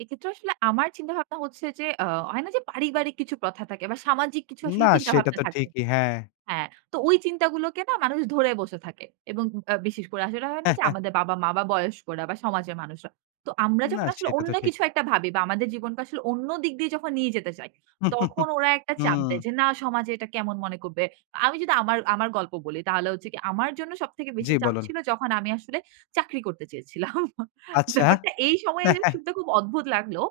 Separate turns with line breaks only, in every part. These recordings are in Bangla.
এক্ষেত্রেও আসলে আমার চিন্তা ভাবনা হচ্ছে যে, আ হয় না যে, পারিবারিক কিছু কথা থাকে বা সামাজিক কিছু
না
আসলে
সেটা
চিন্তাভাবনা
তো
থাকে।
ঠিকিই, হ্যাঁ।
হ্যাঁ, তো ওই চিন্তাগুলোকে না মানুষ ধরে বসে থাকে। এবং ব্যা বিশেষ করে আসলে হয় না যে, আমাদের বাবা-মা বা বয়স্করা বা সমাজের মানুষরা। তো আমরা
না
যখন আসলে
সেটা তো
অন্য
ঠিক।
কিছু একটা ভাবি বা আমাদের জীবনকে আসলে অন্য দিক দিয়ে যখন নিয়ে যেতে চাই, তখন ওরা একটা চাপ দেয়,
উম
যে, না সমাজে এটা কেমন মনে করবে। আমি যদি আমার, আমার গল্প বলি তাহলে হচ্ছে কি, আমার জন্য সবথেকে
জি,
বেশি চাপ
বলুন।
ছিল যখন আমি আসলে চাকরি করতে চেয়েছিলাম।
আচ্ছা।
ব্যাপারটা এই সময়ে এসে শুতে খুব অদ্ভুত লাগলোও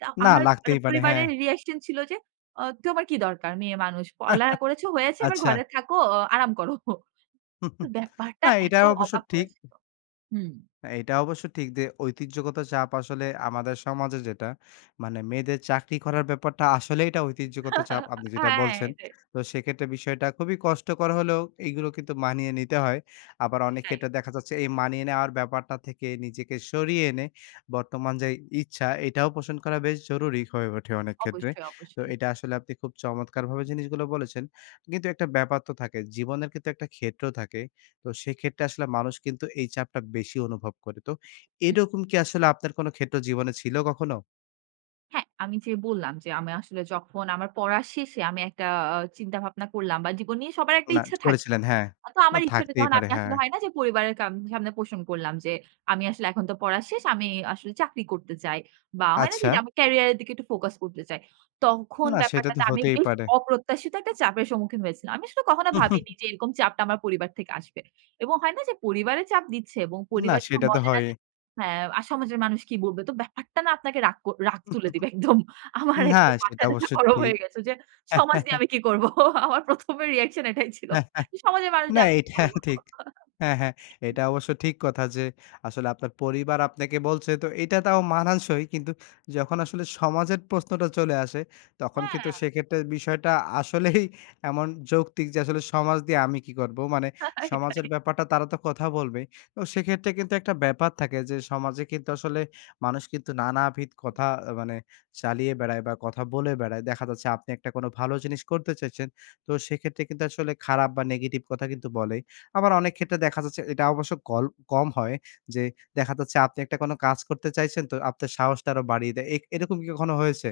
তা
না
আমার মানে
লাগতেই পারে, হ্যাঁ।
পরিবারের reaction ছিল যে, আ তোমার কি দরকার? মেয়ে মানুষ। পরালেখা করেছ হয়েছে এবার
আচ্ছা।
ঘরে থাকো অ আরাম করো। তো ব্যাপারটা
না, এটা
এত
অবশ্য
অবাক
ঠিক।
হয়েছিল, হুম।
এটা অবশ্য ঠিক যে, ঐতিহ্যগত চাপ আসলে আমাদের সমাজে যেটা মানে মেয়েদের চাকরি করার ব্যাপারটা আসলেই এটা ঐতিহ্যগত চাপ আপনি যেটা
হ্যাঁ,
বলছেন।
এটাই।
তো সেক্ষেত্রে বিষয়টা খুবই কষ্টকর হলেও এগুলো কিন্তু মানিয়ে নিতে হয়। আবার অনেকে
এটাই।
এটা দেখা যাচ্ছে এই মানিয়ে নেওয়ার ব্যাপারটা থেকে নিজেকে সরিয়ে এনে বর্তমান যে, ইচ্ছা এটাও পোষণ করা বেশ জরুরি হয়ে ওঠে অনেক ক্ষেত্রে।
অবশ্যই,
তো
অবশ্যই।
এটা আসলে আপনি খুব চমৎকারভাবে জিনিসগুলো বলেছেন। কিন্তু একটা ব্যাপার তো থাকে। জীবনের ক্ষেত্রে একটা ক্ষেত্র থাকে। তো সেক্ষেত্রে আসলে মানুষ কিন্তু এই চাপটা বেশি অনুভব করে। তো
হুম।
এরকম কি আসলে আপনার কোন ক্ষেত্র জীবনে ছিলো কখনো?
হ্যাঁ, আমি যে, বললাম যে, আমি আসলে যখন আমার পড়ার শেষে আমি একটা আ চিন্তা ভাবনা করলাম বা জীবন নিয়ে সবার একটা
না
ইচ্ছা থাকে।
করেছিলেন, হ্যাঁ।
আতো
না
আমার ইচ্ছাটা
থাকতেই
যখন
পারে
আমি
হ্যাঁ।
আসলে হয় না যে, পরিবারের কাম সামনে পোষণ করলাম যে, আমি আসলে এখন তো পড়ার শেষ। আমি আসলে চাকরি করতে চাই। বা হয় না যে,
আচ্ছা।
যে, আমি career এর দিকে একটু focus করতে চাই। তখন
না, সেটা তো
ব্যাপারটাতে আমি
হতেই
বেশ
পারে।
অপ্রত্যাশিত একটা চাপের সম্মুখীন হয়েছিলাম। আমি আসলে কখনো ভাবিনি যে, এরকম চাপটা আমার পরিবার থেকে আসবে। এবং হয় না যে, পরিবারে চাপ দিচ্ছে এবং
না,
পরিবার যখন
সেটা তো
বলে না
হয়ই।
যে, হ্যাঁ, আর সমাজের মানুষ কি বলবে? তো ব্যাপারটা না আপনাকে রাগ কর রাগ তুলে দিবে। একদম। আমার
না,
একদম
সেটা
মাথা-টাথা
অবশ্যই
গরম
ঠিক।
হয়ে গেছে যে, সমাজ দিয়ে আমি কি করব? আমার ১ম, রিঅ্যাকশন এটাই ছিল। সমাজের মানুষ
না
দিয়ে আমি কি
এটা
করব?
ঠিক। হ্যাঁ, হ্যাঁ, এটা অবশ্য ঠিক কথা যে, আসলে আপনার পরিবার আপনাকে বলছে তো এটা তাও মানানসই কিন্তু যখন আসলে সমাজের প্রশ্নটা চলে আসে তখন কিন্তু
হ্যাঁ।
সেক্ষেত্রে বিষয়টা আসলেই এমন যৌক্তিক যে, আসলে সমাজ দিয়ে আমি কি করবো? মানে
রাইট,
সমাজের
রাইট।
ব্যাপারটা তারা তো কথা বলবেই। তো সেক্ষেত্রে কিন্তু একটা ব্যাপার থাকে যে, সমাজে কিন্তু আসলে মানুষ কিন্তু নানাবিধ কথা মানে চালিয়ে বেড়ায় বা কথা বলে বেড়ায়। দেখা যাচ্ছে আপনি একটা ভালো জিনিস করতে চাইছেন। তো সেক্ষেত্রে কিন্তু আসলে খারাপ বা নেগেটিভ কথা কিন্তু বলেই। আবার অনেক ক্ষেত্রে দেখা যাচ্ছে এটা অবশ্য কল, কম হয় যে, দেখা যাচ্ছে আপনি একটা কোনো কাজ করতে চাইছেন তো আপনার সাহসটা আরো বাড়িয়ে দেয়। এই, এরকম কি কখনো হয়েছে?